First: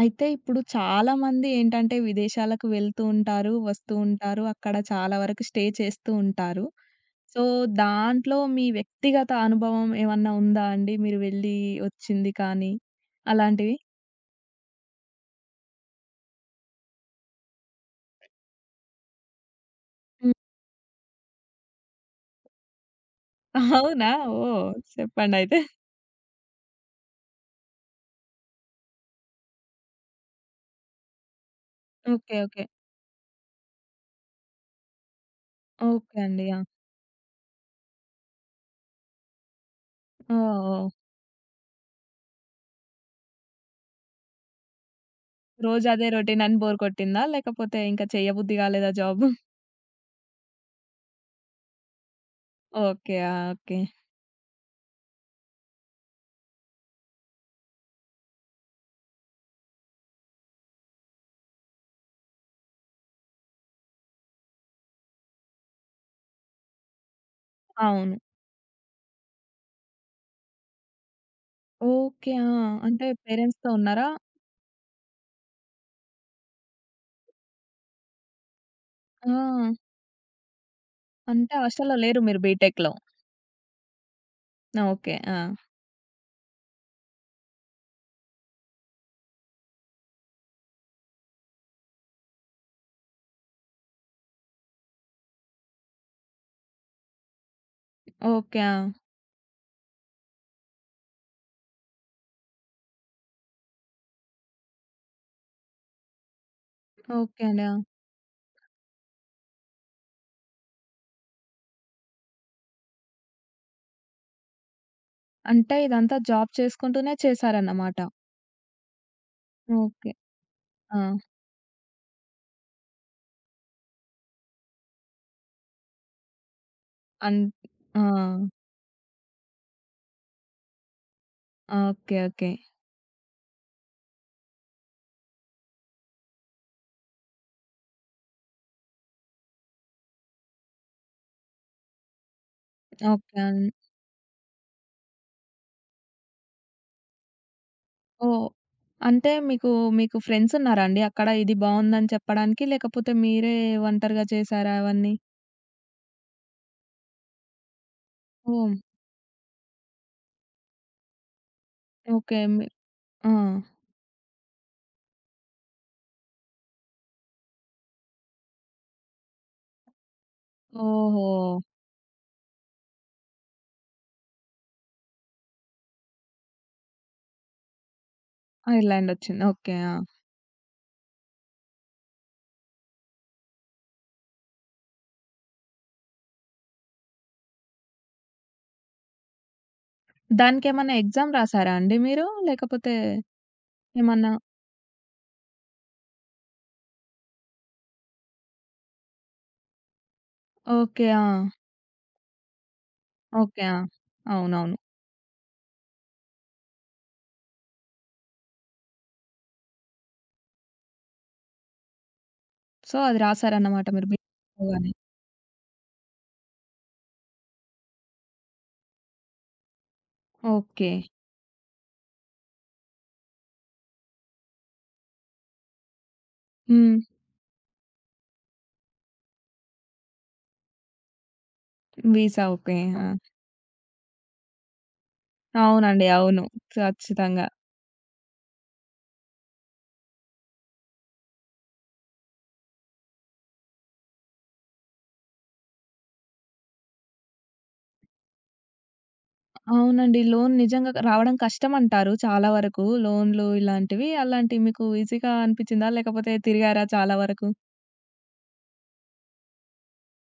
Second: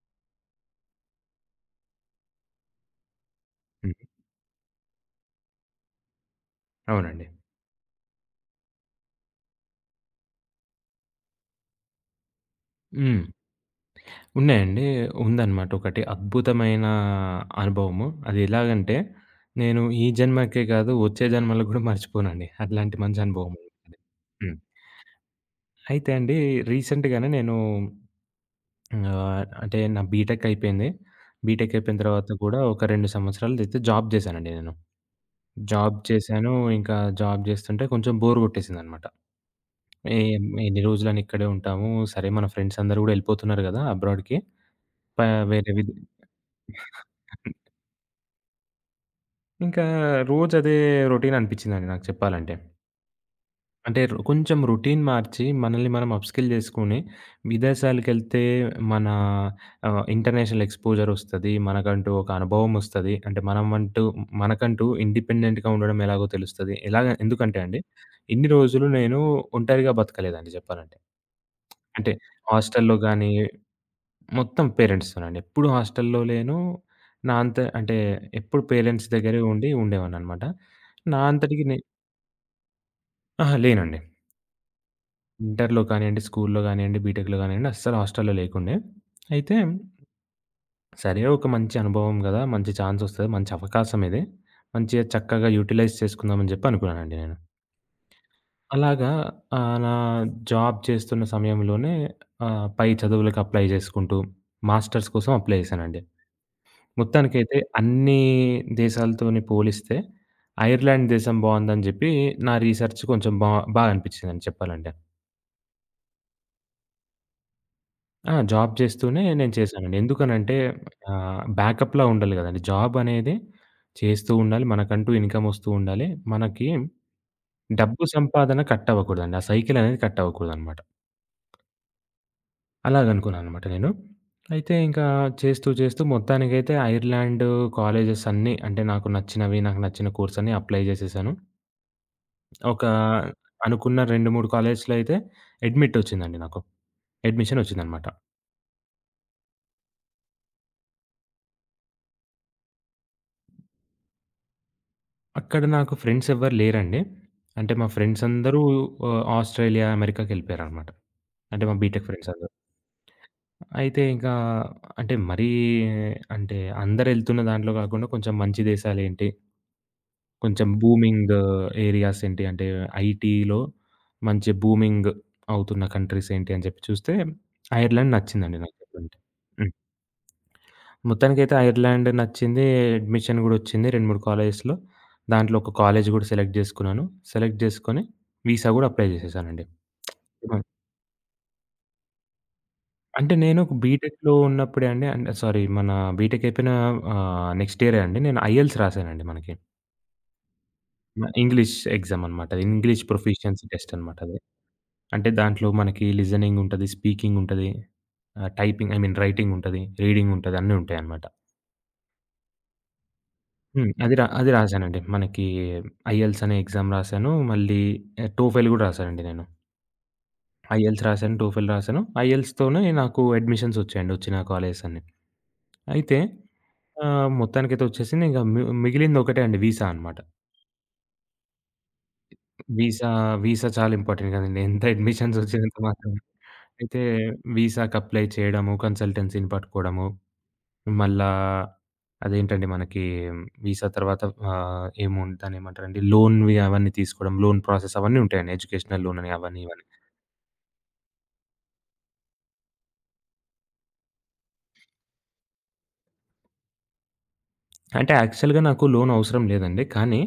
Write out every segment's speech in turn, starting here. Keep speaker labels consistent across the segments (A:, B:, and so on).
A: అయితే ఇప్పుడు చాలామంది ఏంటంటే విదేశాలకు వెళ్తూ ఉంటారు,
B: హ్మ్.
A: వస్తూ ఉంటారు. అక్కడ చాలా వరకు స్టే చేస్తూ ఉంటారు.
B: అవునండి.
A: సో, దాంట్లో మీ వ్యక్తిగత అనుభవం ఏమన్నా ఉందా అండి? మీరు వెళ్ళి వచ్చింది కానీ
B: హ్మ్.
A: అలాంటివి?
B: ఉన్నాయండి. ఉందనమాట ఒకటి అద్భుతమైన అనుభవము. అది ఎలాగంటే, నేను ఈ
A: హ్మ్.
B: జన్మకే కాదు వచ్చే జన్మలో గూడా మర్చిపోనండి. అట్లాంటి మంచి అనుభవం అది.
A: అవునా?
B: హ్మ్.
A: ఓహ్! చెప్పండయితే.
B: అయితే అండి రీసెంట్‌గానే నేను అంటే నా బీటెక్ అయిపోయింది. బీటెక్ అయిపోయిన తర్వాత
A: ఓకే.
B: కూడా
A: ఓకే.
B: ఒక 2 సంవత్సరాలైతే జాబ్ చేశానండి నేను. జాబ్
A: ఓకే అండి.
B: చేశాను.
A: ఆ!
B: ఇంకా జాబ్ చేస్తుంటే కొంచెం బోర్ కొట్టేసిందనమాట. ఏ
A: ఓహ్!
B: ఎన్ని
A: ఓహ్!
B: రోజులని ఇక్కడే ఉంటాము. సరే మన ఫ్రెండ్స్ అందరూ గూడా ఎళ్ళిపోతున్నారు గదా! అబ్రాడ్‌కి. ప వేరే
A: రోజు
B: విధి
A: అదే రొటీన్ అని బోర్ కొట్టిందా? లేకపోతే ఇంకా చేయబుద్ధి కాలేదా జాబు?
B: ఇంకా రోజు అదే రొటీన్ అనిపించిందండి నాకు చెప్పాలంటే.
A: ఓకే. ఆ! ఓకే.
B: అంటే కొంచెం రొటీన్ మార్చి మనల్ని మనం అప్‌స్కిల్ చేసుకొని విదేశాలకెళ్తే మన ఇంటర్నేషనల్ ఎక్స్‌పోజర్ వస్తది. మనకంటూ ఒక అనుభవం వస్తది. అంటే మనం అంటూ మనకంటూ ఇండిపెండెంట్‌గా ఉండడం ఎలాగో తెలుస్తది. ఎందుకంటే అండి
A: అవును.
B: ఇన్ని రోజులు నేను ఒంటరిగా బతకలేదండి చెప్పాలంటే. అంటే
A: ఓకే. ఆ!
B: హాస్టల్‌లో
A: అంటే
B: గాని
A: పేరెంట్స్‌తో ఉన్నారా?
B: మొత్తం పేరెంట్స్‌తోనండి. ఎప్పుడు హాస్టల్‌లో లేను. నా అంత అంటే ఎప్పుడు పేరెంట్స్
A: ఆ!
B: దగ్గరే ఉండి ఉండేవాడిననమాట. నా
A: అంటే
B: అంతటికి నే
A: హాస్టల్‌లో లేరు మీరు బీటెక్‌లో.
B: అహా! లేనండి.
A: ఓకే. ఆ!
B: ఇంటర్‌లో కానియండి, స్కూల్‌లో గానియండి, బీటెక్‌లో గానియండి అస్సలు హాస్టల్‌లో లేకుండే. అయితే సరే ఒక మంచి అనుభవం గదా! మంచి ఛాన్స్ ఒస్తది. మంచి అవకాశం ఇది. మంచిగా చక్కగా యుటిలైజ్ చేసుకుందామని జెప్పి అనుకున్నానండి నేను.
A: ఓకే. ఆ!
B: అలాగా, నా జాబ్ చేస్తున్న సమయంలోనే పై చదువులకు అప్లై జేసుకుంటూ మాస్టర్స్ కోసం అప్లై జేశానండి.
A: ఓకే
B: మొత్తానికైతే
A: అండి. ఆ!
B: అన్నీ దేశాలతోని పోలిస్తే ఐర్లాండ్ దేశం బావుందని జెప్పి నా రీసెర్చ్ కొంచెం బా బా అనిపిచ్చిందండి చెప్పాలంటే.
A: అంటే ఇదంతా జాబ్ చేసుకుంటూనే చేశారన్నమాట.
B: ఆ! జాబ్ చేస్తూనే నేను చేశానండి.
A: ఓకే.
B: ఎందుకనంటే
A: ఆ!
B: బ్యాకప్‌లా ఉండాలి గదండీ. జాబ్ అనేది చేస్తూ ఉండాలి. మనకంటూ ఇన్‌కమ్ ఒస్తూ ఉండాలి. మనకి
A: అన్ ఆ!
B: డబ్బు సంపాదన కట్ అవ్వకూడదండి. ఆ సైకిల్ అనేది కట్ అవ్వకూడదనమాట.
A: ఓకే. ఓకే.
B: అలాగనుకున్నాననమాట నేను. అయితే ఇంకా చేస్తూ చేస్తూ మొత్తానికైతే ఐర్లాండ్ కాలేజెస్ అన్నీ అంటే నాకు నచ్చినవి, నాకు నచ్చిన కోర్సన్నీ అప్లై జేసేసాను. ఒక
A: ఓకే.
B: అనుకున్న 2, 3 కాలేజ్‌లో అయితే అడ్మిట్ వచ్చిందండి నాకు. అడ్మిషన్ వచ్చిందనమాట.
A: ఓహ్! అంటే మీకు, మీకు ఫ్రెండ్స్ ఉన్నారా అండి అక్కడ? ఇది బావుందని చెప్పడానికి? లేకపోతే మీరే ఒంటరిగా చేసారా అవన్నీ?
B: అక్కడ నాకు ఫ్రెండ్స్ ఎవ్వరు లేరండి. అంటే మా ఫ్రెండ్స్ అందరూ
A: ఓహ్!
B: ఆస్ట్రేలియా, అమెరికాకెళ్ళిపోయారనమాట. అంటే మా బీటెక్ ఫ్రెండ్స్
A: ఓకే.
B: అందరూ.
A: ఆ!
B: అయితే ఇంకా, అంటే మరీ, అంటే అందరెళ్తున్న దాంట్లో కాకుండా కొంచెం మంచి దేశాలేంటి, కొంచెం
A: ఓహో!
B: బూమింగ్ ఏరియాస్ ఏంటి అంటే ఐటీలో మంచి బూమింగ్ అవుతున్న కంట్రీస్ ఏంటి అని చెప్పి చూస్తే ఐర్లాండ్ నచ్చిందండి నాకు చెప్పాలంటే.
A: ఐర్లాండొచ్చింది. ఓకే. ఆ!
B: మొత్తానికైతే ఐర్లాండ్ నచ్చింది. అడ్మిషన్ గూడొచ్చింది 2, 3 కాలేజెస్‌లో. దాంట్లో ఒక కాలేజ్ గూడా సెలెక్ట్ జేసుకున్నాను. సెలెక్ట్ జేసుకొని వీసా గూడా అప్లై జేసేసానండి. హ్మ్.
A: దానికేమన్నా ఎగ్జామ్ రాసారా అండి మీరు? లేకపోతే
B: అంటే నేను
A: ఏమన్నా
B: బీటెక్‌లో ఉన్నప్పుడే అండి, అంటే సారీ మన బీటెక్ అయిపోయిన నెక్స్ట్ ఇయరే అండి నేను ఐఎల్టీఎస్ రాసానండి మనకి.
A: ఓకే. ఆ!
B: ఇంగ్లీష్ ఎగ్జామ్ అనమాట. English proficiency
A: okay. ఆ!
B: టెస్ట్ అనమాట అది.
A: అవునవును.
B: అంటే దాంట్లో మనకి లిజనింగ్ ఉంటది, స్పీకింగ్ ఉంటది, టైపింగ్ ఐ మీన్ రైటింగ్ ఉంటది, రీడింగ్ ఉంటది అన్నీ ఉంటాయన్నమాట.
A: సో, అది రాసారన్నమాట
B: హ్మ్.
A: మీరు
B: అది
A: బీటెక్ అవ్వగానే.
B: రాశానండి. మనకి ఐఎల్స్ అనే ఎగ్జామ్ రాశాను. మళ్ళీ టోఫెల్ గూడా రాశానండి నేను.
A: ఓకే.
B: ఐఎల్స్ రాశాను, టోఫెల్ రాశాను. ఐఎల్స్‌తోనే నాకు అడ్మిషన్స్ వచ్చాయండి. వచ్చిన కాలేజెస్ అన్నీ. అయితే
A: హ్మ్.
B: మొత్తానికైతే వచ్చేసింది. ఇంక మిగిలింది ఒకటే అండి వీసా అనమాట.
A: Visa okay. ఆ!
B: వీసా, వీసా చాలా ఇంపార్టెంట్ కదండీ. ఎంత అడ్మిషన్స్ వచ్చినంత
A: అవునండి.
B: మాత్రాన.
A: అవును.
B: అయితే
A: ఖచ్చితంగా.
B: వీసాకి అప్లై చేయడము, కన్సల్టెన్సీని పట్టుకోవడము, మళ్ళా అదేంటండి మనకి వీసా తర్వాత ఏమో దాన్నేమంటారండి లోన్‌వి అవన్నీ తీసుకోవడం, లోన్ ప్రాసెస్ అవన్నీ ఉంటాయండి. ఎడ్యుకేషనల్ లోన్ అని అవన్నీ ఇవన్నీ.
A: అవునండి. లోన్ నిజంగా రావడం కష్టమంటారు చాలా వరకు. లోన్‌లు ఇలాంటివి. అలాంటివి మీకు ఈజీగా అనిపిచ్చిందా? లేకపోతే తిరిగారా చాలా వరకు?
B: అంటే యాక్చువల్‌గా నాకు లోన్ అవసరం లేదండి. కానీ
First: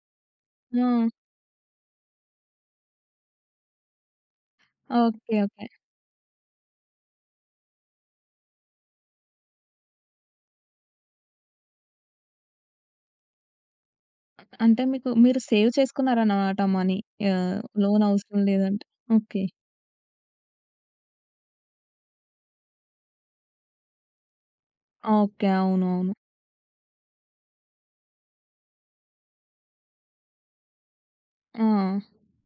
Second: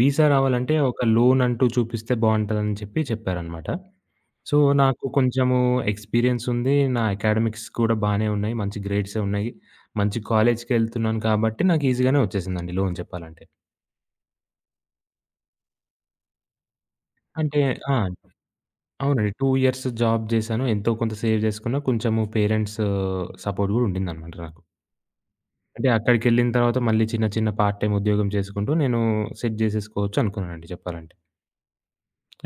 B: వీసా రావాలంటే
A: ఆ!
B: ఒక లోన్ అంటూ చూపిస్తే బావుంటదని చెప్పి చెప్పారనమాట. సో, నాకు
A: ఓకే.
B: కొంచెము
A: ఓకే.
B: ఎక్స్‌పీరియన్స్ ఉంది. నా అకాడమిక్స్ కూడా బానే ఉన్నాయి. మంచి గ్రేడ్సే ఉన్నాయి. మంచి కాలేజ్‌కెళ్తున్నాను కాబట్టి నాకు ఈజీగానే వచ్చేసిందండి లోన్ చెప్పాలంటే.
A: అంటే మీకు మీరు సేవ్ చేసుకున్నారన్నమాట మనీ.
B: అంటే,
A: ఆహ్,
B: ఆ!
A: లోన్ అవసరం లేదంటే.
B: అవునండి.
A: ఓకే.
B: 2 ఇయర్స్ జాబ్ జేశాను. ఎంతో కొంత సేవ్ జేసుకున్నా, కొంచెము పేరెంట్స్ సపోర్ట్ గూడా ఉండిందనమాట నాకు.
A: ఓకే.
B: అంటే
A: అవునవును.
B: అక్కడికెళ్ళిన తర్వాత మళ్ళీ చిన్న చిన్న పార్ట్ టైమ్ ఉద్యోగం చేసుకుంటూ నేను సెట్ జేసేసుకోవచ్చు అనుకున్నానండి జెప్పాలంటే.
A: ఆ!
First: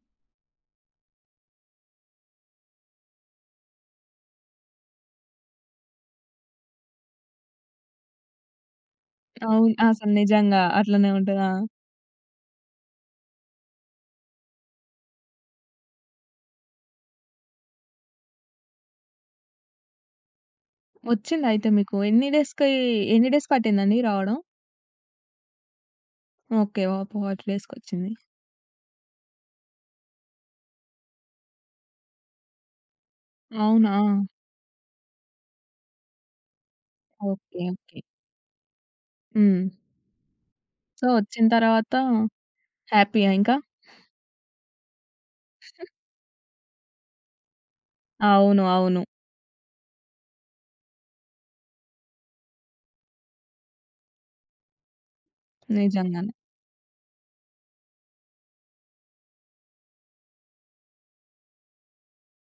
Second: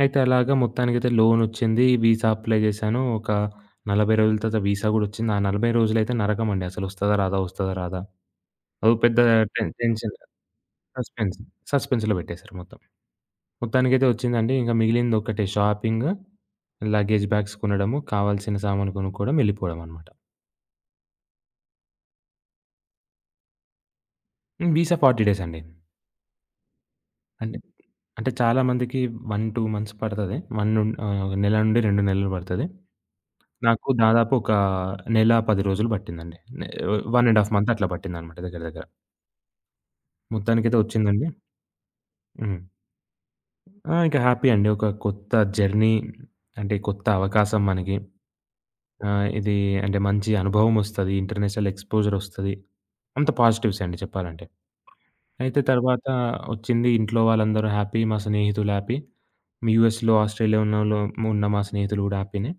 B: అయితే అలాగా మొత్తానికైతే లోనొచ్చింది. వీసా అప్లై జేశాను. ఒక 40 రోజుల తర్వాత వీసా గూడా ఒచ్చింది. ఆ 40 రోజులైతే నరకమండి. అసలు ఒస్తదా? రాదా? ఒస్తదా? రాదా? అదో పెద్ద
A: అవును. అసలు
B: టెన్షన్.
A: నిజంగా అట్లనే
B: సస్పెన్స్.
A: ఉంటది. ఆ!
B: సస్పెన్స్‌లో బెట్టేసారు మొత్తం. మొత్తానికైతే వచ్చిందండి. ఇంక మిగిలిందొక్కటే షాపింగ్, లగేజ్ బ్యాగ్స్ కొనడము, కావాల్సిన సామాను కొనుక్కోవడం, వెళ్ళిపోవడం అనమాట.
A: వచ్చిందయితే మీకు. ఎన్ని డేస్‌కి ఎన్ని డేస్ పట్టిందండి రావడం?
B: హ్మ్. వీసా 40 డేస్ అండి.
A: ఓకే. ఒక 40
B: అంటే,
A: డేస్‌కొచ్చింది.
B: అంటే, చాలా మందికి 1, 2 మంత్స్ పడతది. 1 నుం నెల నుండి 2 నెలలు పడతది. నాకు
A: అవునా?
B: దాదాపు ఒక నెల 10 రోజులు పట్టిందండి. 1 ½
A: ఓకే.
B: మంత్ అట్లా
A: ఓకే.
B: పట్టిందనమాట దగ్గర దగ్గర.
A: హ్మ్.
B: మొత్తానికైతే
A: సో,
B: వచ్చిందండి.
A: వచ్చిన తర్వాత
B: హ్మ్.
A: హ్యాపీయా ఇంకా?
B: ఆ! ఇంక హ్యాపీ అండి. ఒక కొత్త జర్నీ అంటే కొత్త అవకాశం మనకి.
A: అవును. అవును.
B: ఇది అంటే మంచి అనుభవం ఒస్తది. ఇంటర్నేషనల్ ఎక్స్‌పోజర్ ఒస్తది. అంత పాజిటివ్సే అండి చెప్పాలంటే. అయితే తర్వాత
A: నిజంగానే.
B: ఒచ్చింది, ఇంట్లో వాళ్ళందరూ హ్యాపీ. మా స్నేహితులు హ్యాపీ. మీ యూఎస్‌లో, ఆస్ట్రేలియా ఉన్నోళ్ళు ఉన్న మా స్నేహితులు గూడా హ్యాపీనే.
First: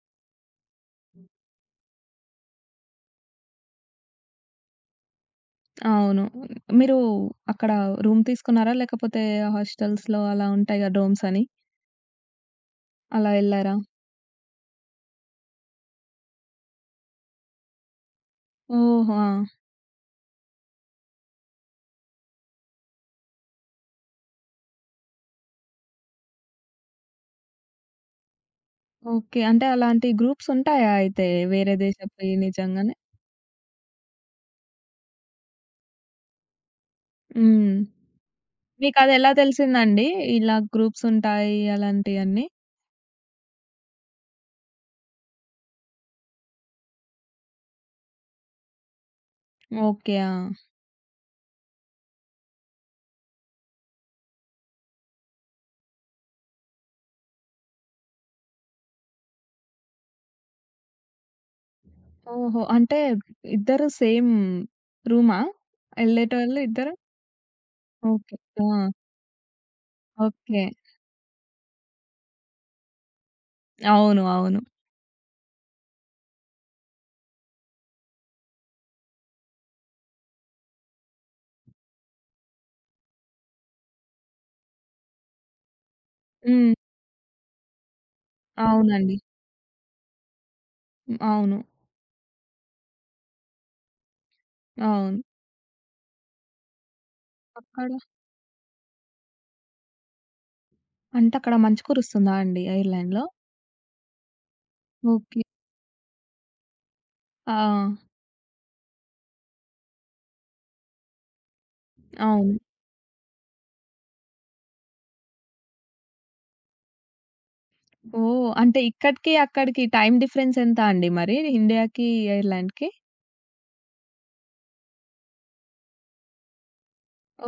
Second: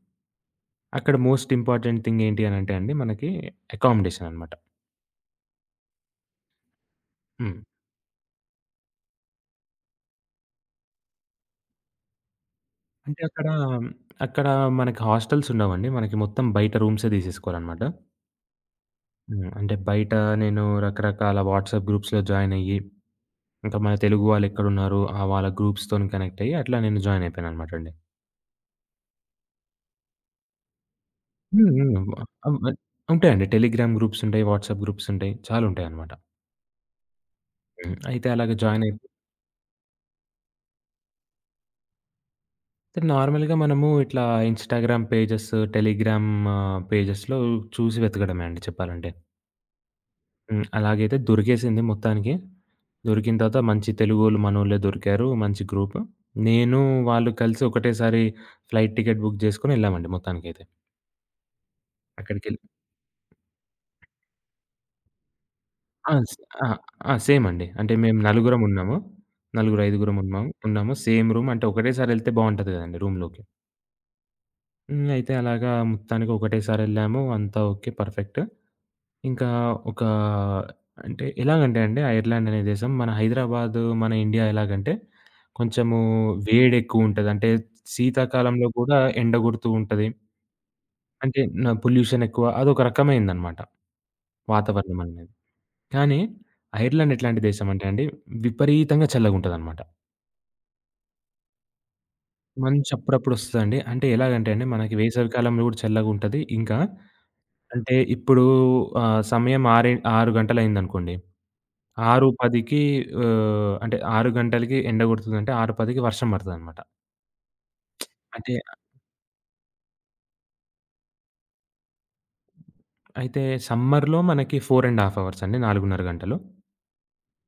B: అక్కడ మోస్ట్ ఇంపార్టెంట్ థింగ్ ఏంటి అనంటే అండి మనకి అకామిడేషన్ అనమాట.
A: అవును. మీరు
B: హ్మ్.
A: అక్కడ రూమ్ తీసుకున్నారా? లేకపోతే హాస్టల్స్‌లో అలా ఉంటాయి కదా! డోమ్స్ అని.
B: అంటే
A: అలా
B: అక్కడ,
A: ఎళ్లారా?
B: అక్కడ మనకి హాస్టల్స్ ఉండవండి. మనకి మొత్తం బయట రూమ్సే తీసేసుకోవాలనమాట.
A: ఓహో!
B: హ్మ్.
A: ఆ!
B: అంటే బయట నేను రకరకాల వాట్సాప్ గ్రూప్స్‌లో జాయిన్ అయ్యి, ఇంకా మన తెలుగు వాళ్ళెక్కడున్నారు? ఆ వాళ్ళ గ్రూప్స్‌తోని కనెక్ట్ అయ్యి అట్లా నేను జాయిన్ అయిపోయాననమాటండి.
A: ఓకే. అంటే అలాంటి గ్రూప్స్ ఉంటాయా అయితే
B: హ్మ్.
A: వేరే
B: హ్మ్.
A: దేశపుయి
B: అవ్ అవ్
A: నిజంగానే?
B: ఉంటాయండి. టెలిగ్రామ్ గ్రూప్స్ ఉంటాయి. వాట్సాప్ గ్రూప్స్ ఉంటాయి. చాలా ఉంటాయన్నమాట.
A: హ్మ్.
B: హ్మ్. అయితే అలాగే జాయిన్ అయిపోయి
A: మీకదెలా తెలిసిందండి? ఇలా గ్రూప్స్ ఉంటాయి అలాంటియన్నీ?
B: నార్మల్‌గా మనము ఇట్లా ఇన్‌స్టాగ్రామ్ పేజెస్, టెలిగ్రామ్ పేజెస్‌లో చూసి వెతకడమే అండి చెప్పాలంటే.
A: ఓకే. ఆ!
B: హ్మ్. అలాగైతే దొరికేసింది మొత్తానికి. దొరికిన తర్వాత మంచి తెలుగోళ్ళు మనోళ్ళే దొరికారు. మంచి గ్రూప్. నేను వాళ్ళు కలిసి ఒకటేసారి ఫ్లైట్ టికెట్ బుక్ జేసుకొని ఎళ్ళామండి మొత్తానికైతే. అక్కడికెళ్ళి
A: ఓహో! అంటే ఇద్దరు సేమ్ రూమా?
B: ఆ! స్
A: ఎళ్ళేటోళ్ళు
B: ఆ!
A: ఇద్దరు?
B: ఆ! సేమ్ అండి. అంటే మేము
A: ఓకే.
B: నలుగురం
A: ఆ!
B: ఉన్నాము. నలుగురు, ఐదుగురం ఉన్నాము.
A: ఓకే.
B: సేమ్ రూమ్ అంటే ఒకటేసారి ఎళ్తే బావుంటది గదండీ రూమ్‌లోకి.
A: అవును. అవును.
B: హ్మ్. అయితే అలాగా మొత్తానికి ఒకటేసారి ఎళ్ళాము. అంతా ఓకే. పర్ఫెక్ట్. ఇంకా ఒక అంటే ఎలాగంటే అండి, ఆ ఐర్లాండ్ అనే దేశం మన హైదరాబాద్, మన ఇండియా ఎలాగంటే కొంచెము
A: హ్మ్.
B: వేడెక్కువుంటది. అంటే శీతాకాలంలో గూడా
A: అవునండి.
B: ఎండ గొడుతూ ఉంటది.
A: హ్మ్.
B: అంటే
A: అవును.
B: న పొల్యూషన్ ఎక్కువ. అదొక రకమైనదనమాట వాతావరణం
A: అవును.
B: అనేది. కానీ, ఐర్లాండ్ ఎట్లాంటి దేశం అంటే
A: అక్కడ
B: అండి, విపరీతంగా చల్లగుంటదనమాట.
A: అంటే అక్కడ మంచు కురుస్తుందా అండి
B: మంచు
A: ఐర్లాండ్‌లో?
B: అప్పుడప్పుడొస్తదండి. అంటే ఎలాగంటే అండి, మనకి వేసవి
A: ఓకే.
B: కాలంలో గూడా చల్లగుంటది. ఇంకా
A: ఆ!
B: అంటే ఇప్పుడు సమయం 6 గంటలయిందనుకోండి.
A: అవును.
B: 6:10కి అంటే 6 గంటలకి ఎండ గొడుతుందంటే, 6:10కి వర్షం బడతదనమాట.
A: ఓహ్!
B: అంటే
A: అంటే ఇక్కడికి, అక్కడికి టైమ్ డిఫరెన్స్ ఎంత అండి మరి ఇండియాకి, ఐర్లాండ్‌కి?
B: అయితే సమ్మర్‌లో మనకి 4 ½ అవర్స్ అండి, 4:30 గంటలు.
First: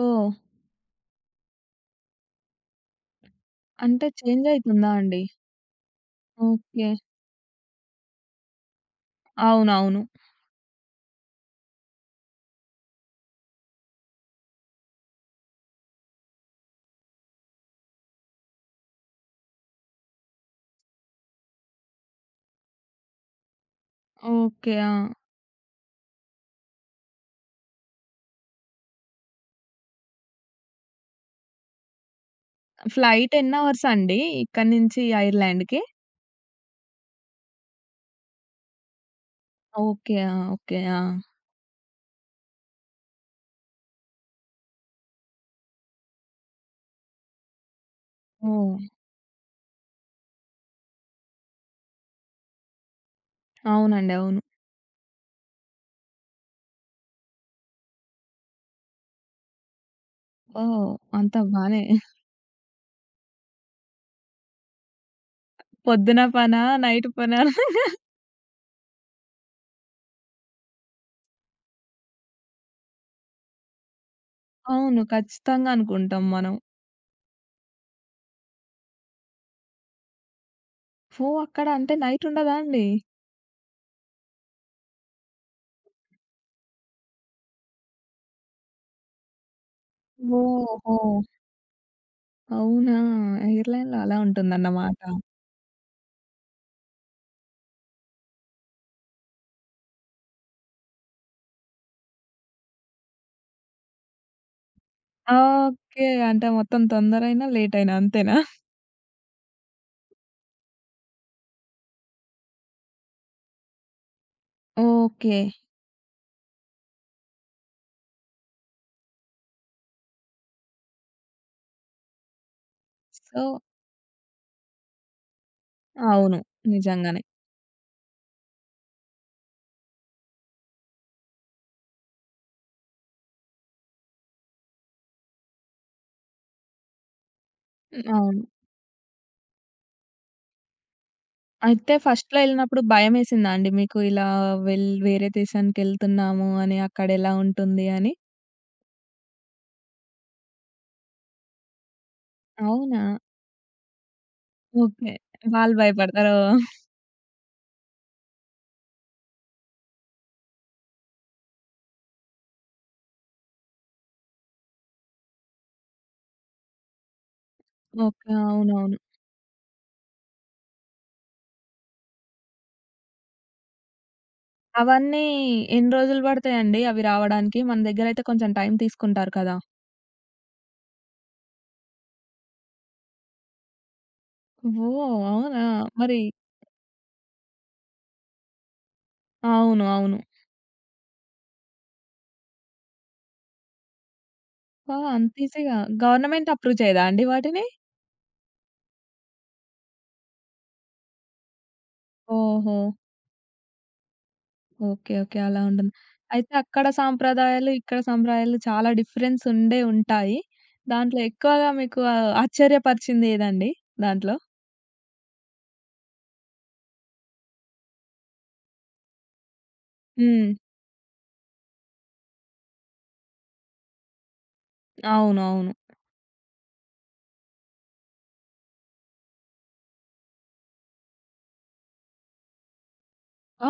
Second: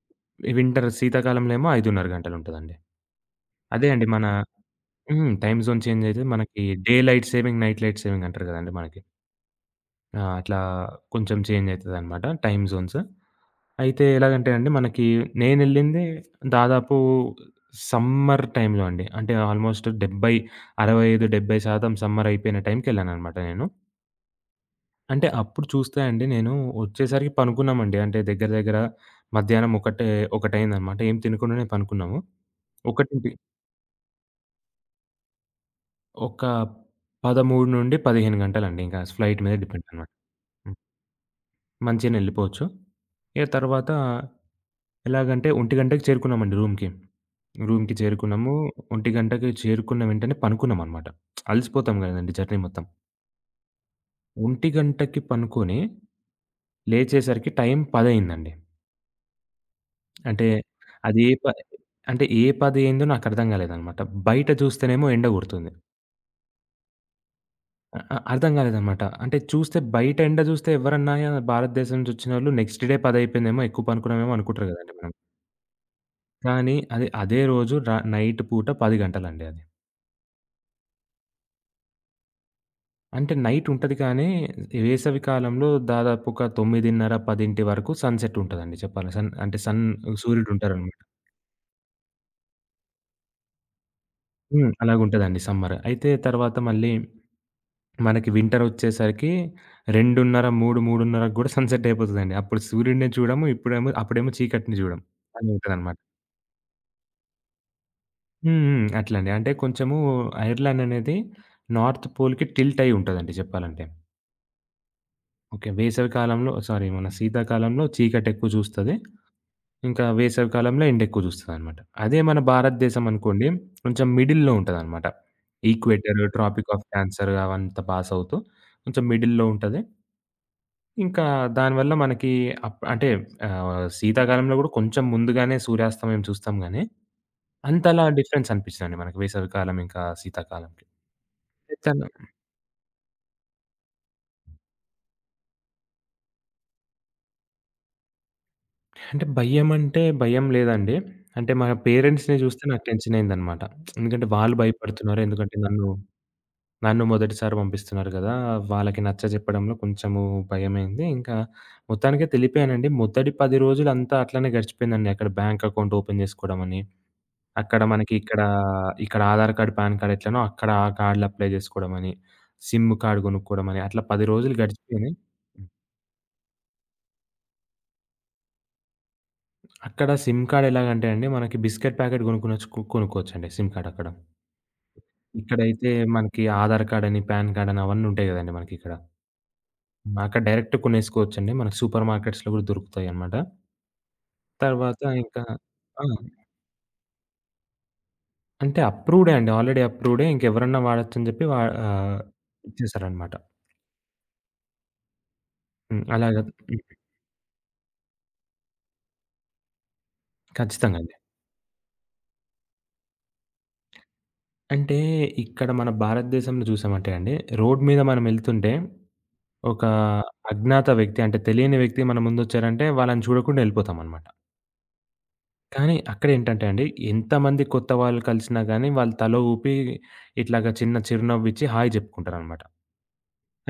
A: ఓహ్!
B: ఈ వింటర్ శీతాకాలంలో ఏమో 5:30 గంటలుంటదండి. అదే అండి
A: అంటే
B: మన
A: చేంజ్ అయితుందా అండి?
B: హ్మ్. టైమ్ జోన్ చేంజ్ అయితది. మనకి
A: okay.
B: Day light saving, night light saving అంటారు గదండీ మనకి.
A: అవునవును.
B: ఆ! అట్లా కొంచెం చేంజ్ అయితదనమాట టైమ్ జోన్స్. అయితే ఎలాగంటే అండి మనకి నేనెళ్ళింది దాదాపు సమ్మర్ టైమ్‌లో అండి. అంటే ఆల్‌మోస్ట్ 70, 65, 70% సమ్మర్ అయిపోయిన టైంకెళ్ళాననమాట నేను.
A: ఓకే. ఆ!
B: అంటే అప్పుడు చూస్తే అండి నేను వచ్చేసరికి పనుకున్నామండి. అంటే దగ్గర దగ్గర మధ్యాహ్నం ఒకటయిందనమాట. ఏం తినకుండానే పనుకున్నాము. ఒకటింటి
A: ఫ్లైట్ ఎన్ని అవర్స్ అండి ఇక్కడి నుంచి ఐర్లాండ్‌కి?
B: ఒక 13-15 గంటలండి. ఇంకా ఫ్లైట్ మీద డిపెండ్ అనమాట.
A: ఓకే. ఆ!
B: హ్మ్.
A: ఓకే. ఆ!
B: మంచిగానే ఎళ్ళిపోవచ్చు. ఇక తర్వాత ఎలాగంటే 1:00కి చేరుకున్నామండి రూమ్‌కి. రూమ్‌కి చేరుకున్నాము.
A: ఓహ్!
B: 1:00కి చేరుకున్న వెంటనే పనుకున్నామనమాట. అలసిపోతాం గదండీ జర్నీ మొత్తం.
A: అవునండి. అవును.
B: 1:00కి పనుకొని లేచేసరికి టైం 10 అయిందండి. అంటే
A: ఓహ్!
B: అది ఏ
A: అంతా
B: ప
A: బానే
B: అంటే ఏ 10 అయిందో నాకర్థం గాలేదనమాట. బయట చూస్తేనేమో ఎండ గొడుతుంది.
A: పొద్దున పనా? నైట్ పనా?
B: అ అ అర్థం గాలేదనమాట. అంటే చూస్తే బయట ఎండ జూస్తే ఎవరన్నా భారతదేశం నుంచి ఒచ్చినోళ్ళు నెక్స్ట్ డే 10 అయిపోయిందేమో ఎక్కువ పనుకున్నామేమో అనుకుంటారు గదండీ
A: అవును.
B: మనం.
A: ఖచ్చితంగా అనుకుంటాం మనం.
B: కానీ అది అదే రోజు నైట్ పూట 10 గంటలండి అది.
A: ఓహ్! అక్కడ అంటే నైట్ ఉండదా అండి?
B: అంటే నైట్ ఉంటది కానీ, వేసవి కాలంలో దాదాపు ఒక 9:30, 10 వరకు సన్‌సెట్ ఉంటదండి చెప్పాలి. సన్ అంటే
A: ఓహో!
B: సూర్యుడుంటారనమాట.
A: అవునా! ఎయిర్‌లైన్‌లో అలా
B: హ్మ్.
A: ఉంటుందన్నమాట.
B: అలాగుంటదండి సమ్మర్. అయితే తర్వాత మళ్ళీ మనకి వింటరొచ్చేసరికి 2:30, 3, 3:30కి గూడా సన్‌సెట్ అయిపోతదండి. అప్పుడు సూర్యుడిని చూడము, ఇప్పుడేమో అప్పుడేమో చీకటిని చూడం. అని ఉంటదనమాట.
A: ఓకే. అంటే మొత్తం తొందరైనా, లేటయినా అంతేనా?
B: హ్మ్. హ్మ్. అట్లండి. అంటే కొంచెము ఐర్లాండ్ అనేది నార్త్ పోల్‌కి టిల్ట్ అయ్యి ఉంటదండి చెప్పాలంటే.
A: ఓకే.
B: ఓకే. వేసవి కాలంలో సారీ మన శీతాకాలంలో చీకటెక్కువ చూస్తది. ఇంకా వేసవికాలంలో ఎండెక్కువ చూస్తదనమాట. అదే మన భారతదేశం
A: సో
B: అనుకోండి కొంచెం మిడిల్‌లో ఉంటదనమాట. ఈక్వేటర్,
A: అవును.
B: ట్రాపిక్ ఆఫ్
A: నిజంగానే.
B: క్యాన్సర్ అవంతా పాస్ అవుతూ కొంచెం మిడిల్‌లో ఉంటది. ఇంకా దానివల్ల మనకి అప్ అంటే శీతాకాలంలో గూడా కొంచెం ముందుగానే సూర్యాస్తమయం చూస్తాం గానీ, అంతలా
A: హ్మ్. అవును.
B: డిఫరెన్స్ అనిపించదండి మనకి వేసవికాలం ఇంకా శీతాకాలంకి.
A: అయితే
B: తను
A: ఫస్ట్‌లో ఎళ్ళినప్పుడు భయమేసిందా అండి మీకు? ఇలా వెల్ వేరే దేశానికెళ్తున్నాము అని, అక్కడెలా ఉంటుంది అని?
B: అంటే భయమంటే భయం లేదండి. అంటే మన పేరెంట్స్‌ని చూస్తే నాకు
A: అవునా?
B: టెన్షన్ అయిందనమాట. ఎందుకంటే వాళ్ళు
A: ఓకే.
B: భయపడుతున్నారు. ఎందుకంటే
A: వాళ్ళు
B: నన్ను
A: భయపడతారు.
B: నన్ను మొదటిసారి పంపిస్తున్నారు గదా! వాళ్ళకి నచ్చజెప్పడంలో కొంచెము భయమైంది. ఇంకా మొత్తానికే తెలిపానండి. మొదటి 10 రోజులంతా అట్లనే గడిచిపోయిందండి. అక్కడ బ్యాంక్ అకౌంట్ ఓపెన్ జేసుకోవడమని, అక్కడ మనకి
A: ఓకే.
B: ఇక్కడ,
A: అవునవును.
B: ఇక్కడ ఆధార్ కార్డ్, పాన్ కార్డ్ ఎట్లనో అక్కడ ఆ కార్డ్‌లు అప్లై జేసుకోవడమని, సిమ్ కార్డ్ గొనుక్కోవడమని అట్లా 10 రోజులు గడిచిపోయినాయి.
A: అవన్నీ ఎన్ని రోజులు పడతాయండి అవి రావడానికి? మన దగ్గరైతే కొంచెం టైం తీసుకుంటారు కదా!
B: అక్కడ సిమ్ కార్డ్ ఎలాగంటే అండి మనకి బిస్కెట్ ప్యాకెట్ కొనుక్కోవచ్చండి సిమ్ కార్డ్ అక్కడ.
A: ఓహ్! అవునా?
B: ఇక్కడైతే
A: మరి
B: మనకి ఆధార్ కార్డ్ అని, పాన్ కార్డ్ అని అవన్నీ ఉంటాయి గదండీ మనకిక్కడ.
A: అవును. అవును.
B: అక్కడ డైరెక్ట్ కొనేసుకోవచ్చండి. మనకు సూపర్ మార్కెట్స్‌లో గూడా దొరుకుతాయన్నమాట.
A: ఆ!
B: తర్వాత
A: అంత
B: ఇంకా
A: ఈజీగా
B: ఆ!
A: గవర్నమెంట్ అప్రూవ్ చేయదా అండి వాటిని?
B: అంటే అప్రూవ్‌డే అండి. ఆల్రెడీ అప్రూవ్‌డే. ఇంకెవరన్నా వాడొచ్చని జెప్పి ఆహ్,
A: ఓహో!
B: ఇచ్చేసారన్నమాట.
A: ఓకే. ఓకే. అలా ఉంటుంది.
B: హ్మ్. అలాగా.
A: అయితే
B: హ్మ్.
A: అక్కడ సాంప్రదాయాలు, ఇక్కడ సాంప్రదాయాలు చాలా డిఫరెన్స్ ఉండే ఉంటాయి.
B: ఖచ్చితంగా అండి.
A: దాంట్లో ఎక్కువగా మీకు ఆశ్చర్యపరిచింది ఏదండి దాంట్లో?
B: అంటే ఇక్కడ మన భారతదేశంలో చూసామంటే అండి, రోడ్ మీద మనమెళ్తుంటే ఒక
A: హ్మ్.
B: అజ్ఞాత వ్యక్తి అంటే తెలియని వ్యక్తి మన ముందొచ్చారంటే వాళ్ళని చూడకుండా ఎళ్ళిపోతామన్నమాట.
A: అవునవును.
B: కానీ అక్కడేంటంటే అండి, ఎంతమంది కొత్త వాళ్ళు కలిసినా గానీ వాళ్ళు తల ఊపి ఇట్లాగా చిన్న చిరునవ్విచ్చి హాయ్ జెప్పుకుంటారన్నమాట.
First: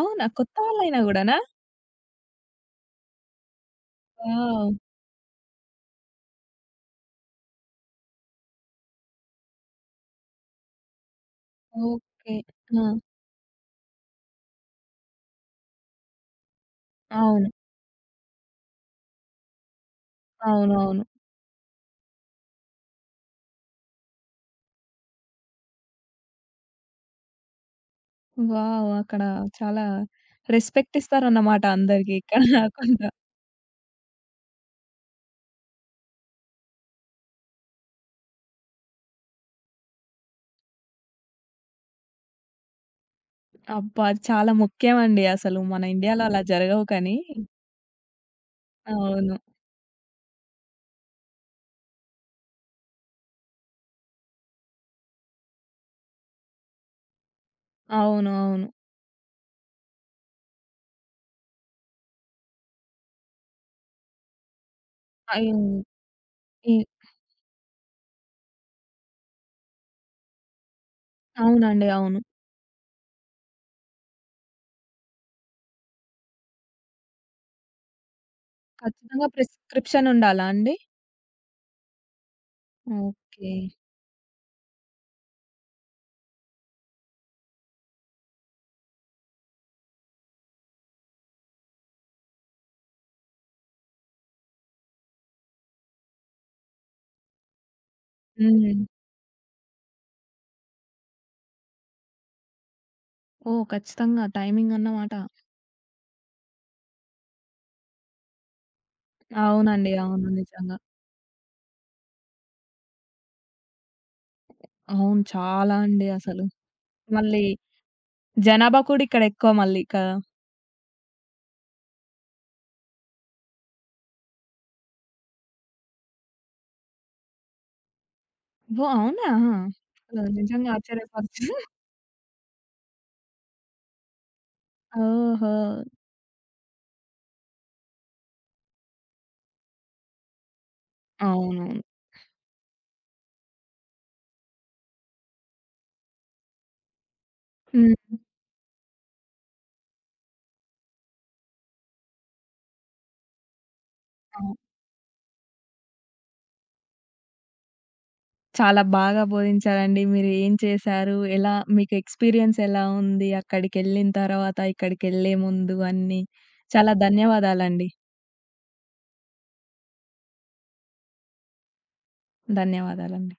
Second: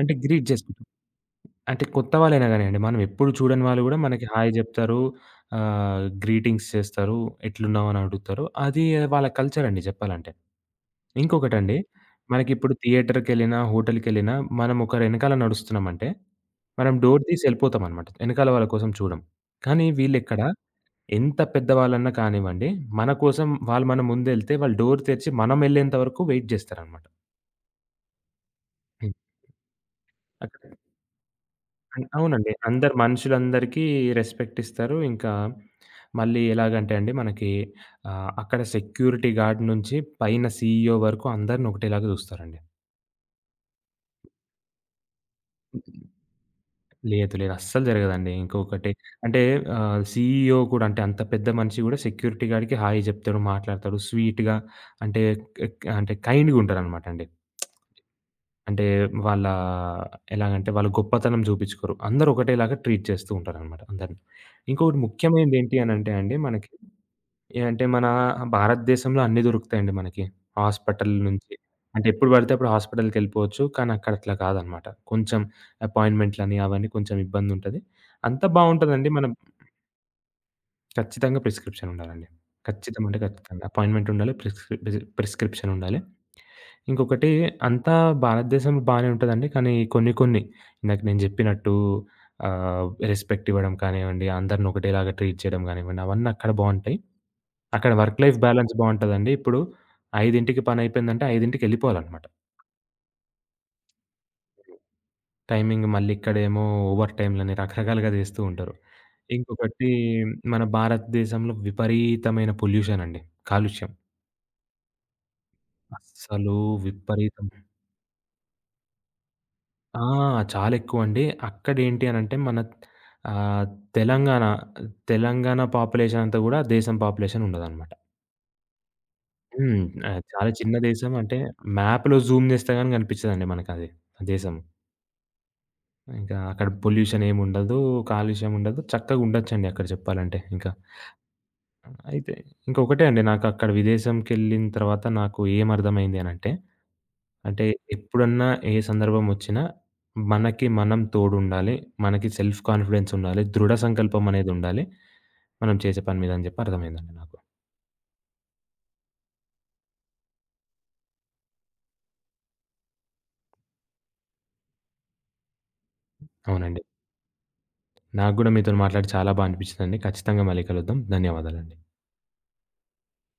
B: అంటే గ్రీట్
A: కొత్త
B: చేసుకుంటాం.
A: వాళ్ళైనా గూడానా?
B: అంటే కొత్త వాళ్ళైనా గానియండి. మనం ఎప్పుడు చూడని వాళ్ళు గూడా మనకి హాయ్
A: వావ్!
B: జెప్తారు. గ్రీటింగ్స్ చేస్తారు. ఎట్లున్నావు అని అడుగుతారు. అది వాళ్ళ కల్చర్ అండి జెప్పాలంటే. ఇంకొకటండి,
A: ఓకే.
B: మనకిప్పుడు
A: ఆ!
B: థియేటర్‌కెళ్ళినా, హోటల్‌కెళ్ళినా మనం ఒకరి ఎనకాల నడుస్తున్నామంటే, మనం డోర్ తీసి
A: అవును.
B: ఎళ్ళిపోతామనమాట. ఎనకాల వాళ్ళ కోసం చూడం. కానీ వీళ్ళెక్కడ
A: అవునవును.
B: ఎంత పెద్దవాళ్ళన్నా కానివ్వండి, మన కోసం వాళ్ళు మన ముందెళ్తే వాళ్ళు డోర్ తెరిచి మనం ఎళ్ళేంత వరకు వెయిట్ జేస్తారనమాట.
A: వావ్!
B: హ్మ్.
A: అక్కడ చాలా
B: అక్కడ
A: రెస్పెక్ట్ ఇస్తారన్నమాట అందరికి ఇక్కడ
B: అవునండి. అందరు
A: కాకుండా.
B: మనుషులందరికీ రెస్పెక్ట్ ఇస్తారు. ఇంకా మళ్ళీ ఎలాగంటే అండి మనకి అక్కడ సెక్యూరిటీ గార్డ్ నుంచి పైన సీఈఓ వరకు అందరిని ఒకటేలాగా చూస్తారండి.
A: అబ్బా! అది చాలా ముఖ్యం అండి అసలు. మన ఇండియాలో అలా జరగవు కానీ.
B: లేదు, లేదు. అస్సలు జరగదండి. ఇంకొకటి
A: అవును.
B: అంటే సీఈఓ కూడా అంటే అంత పెద్ద మనిషి కూడా సెక్యూరిటీ గార్డ్‌కి హాయ్ చెప్తాడు, మాట్లాడతాడు. స్వీట్‌గా అంటే క్ అంటే కైండ్‌గా ఉంటారనమాట అండి.
A: అవును. అవును.
B: అంటే వాళ్ళ ఎలాగంటే వాళ్ళ గొప్పతనం చూపించుకోరు. అందరూ ఒకటేలాగా ట్రీట్ చేస్తూ ఉంటారనమాట అందరిని. ఇంకొకటి
A: అయి
B: ముఖ్యమైనది ఏంటి అనంటే అండి మనకి
A: ఈ
B: ఏ అంటే మన భారతదేశంలో అన్నీ దొరుకుతాయండి మనకి. హాస్పిటల్ నుంచి
A: అవునండి.
B: అంటే
A: అవును.
B: ఎప్పుడు పడితే అప్పుడు హాస్పిటల్‌కెళ్ళిపోవచ్చు. కానీ అక్కడ అట్లా కాదనమాట. కొంచెం అపాయింట్‌మెంట్‌లని అవన్నీ కొంచెం ఇబ్బందుంటది. అంతా బావుంటదండి.
A: ఖచ్చితంగా
B: మనం
A: ప్రిస్క్రిప్షన్ ఉండాలా అండి?
B: ఖచ్చితంగా ప్రిస్క్రిప్షన్ ఉండాలండి. ఖచ్చితం అంటే
A: ఓకే.
B: ఖచ్చితంగా. అపాయింట్‌మెంట్ ఉండాలి. ప్రిస్క్రిప్షన్ ఉండాలి. ఇంకొకటి అంతా భారతదేశంలో బానే ఉంటదండి. కానీ కొన్ని కొన్ని ఇందాక నేను జెప్పినట్టు రెస్పెక్ట్ ఇవ్వడం కానివ్వండి, అందరిని ఒకటేలాగా ట్రీట్ చేయడం గానివ్వండి, అవన్నీ అక్కడ బావుంటాయి. అక్కడ వర్క్ లైఫ్ బ్యాలన్స్
A: హ్మ్.
B: బావుంటదండి. ఇప్పుడు 5:00కి పనయిపోయిందంటే 5:00కి ఎళ్ళిపోవాలనమాట.
A: ఓహ్! ఖచ్చితంగా టైమింగ్ అన్నమాట.
B: టైమింగ్ మళ్ళీ ఇక్కడేమో ఓవర్ టైమ్‌లని రకరకాలుగా జేస్తూ ఉంటారు. ఇంకొకటి
A: అవునండి. అవును.
B: మన
A: నిజంగా.
B: భారతదేశంలో విపరీతమైన పొల్యూషన్ అండి. కాలుష్యం.
A: అవును. చాలా అండి అసలు.
B: అస్సలు
A: మళ్ళీ
B: విపరీతం.
A: జనాభా కూడా ఇక్కడ ఎక్కువ మళ్ళీ
B: ఆ! చాలా ఎక్కువండి. అక్కడేంటి అనంటే మన ఆహ్, తెలంగాణ, తెలంగాణ పాపులేషన్ అంతా గూడా దేశం పాపులేషన్ ఉండదనమాట.
A: ఓహ్! అవునా?
B: హ్మ్.
A: అసలు
B: చాలా
A: నిజంగా
B: చిన్న దేశం. అంటే
A: ఆశ్చర్యపరిచింది.
B: మ్యాప్‌లో జూమ్ జేస్తే గాని గనిపిచ్చదండి మనకది దేశం.
A: ఓహో!
B: ఇంకా అక్కడ పొల్యూషన్ ఏముండదు. కాలుష్యం ఉండదు. చక్కగుండొచ్చండి అక్కడ చెప్పాలంటే ఇంకా.
A: అవునవును.
B: అయితే ఇంకొకటే అండి నాకక్కడ విదేశంకెళ్ళిన తర్వాత నాకు ఏమర్థమైంది అనంటే, అంటే అంటే
A: హ్మ్.
B: ఎప్పుడన్నా ఏ సందర్భం వచ్చినా మనకి మనం తోడుండాలి. మనకి సెల్ఫ్ కాన్ఫిడెన్స్ ఉండాలి. దృఢ సంకల్పం
A: అవును.
B: అనేదుండాలి. మనం చేసే పని మీద అని చెప్పి అర్థమైందండి నాకు.
A: చాలా బాగా బోధించారండి. మీరు ఏం చేశారు? ఎలా మీకు ఎక్స్‌పీరియన్స్ ఎలా ఉంది? అక్కడికెళ్ళిన తర్వాత, ఇక్కడికెళ్ళే ముందు అన్నీ.
B: అవునండి.
A: చాలా ధన్యవాదాలండి.
B: నాకు గూడా మీతోని మాట్లాడి చాలా బా అనిపించిందండి. ఖచ్చితంగా మళ్ళీ కలుద్దాం. ధన్యవాదాలండి.
A: ధన్యవాదాలండి.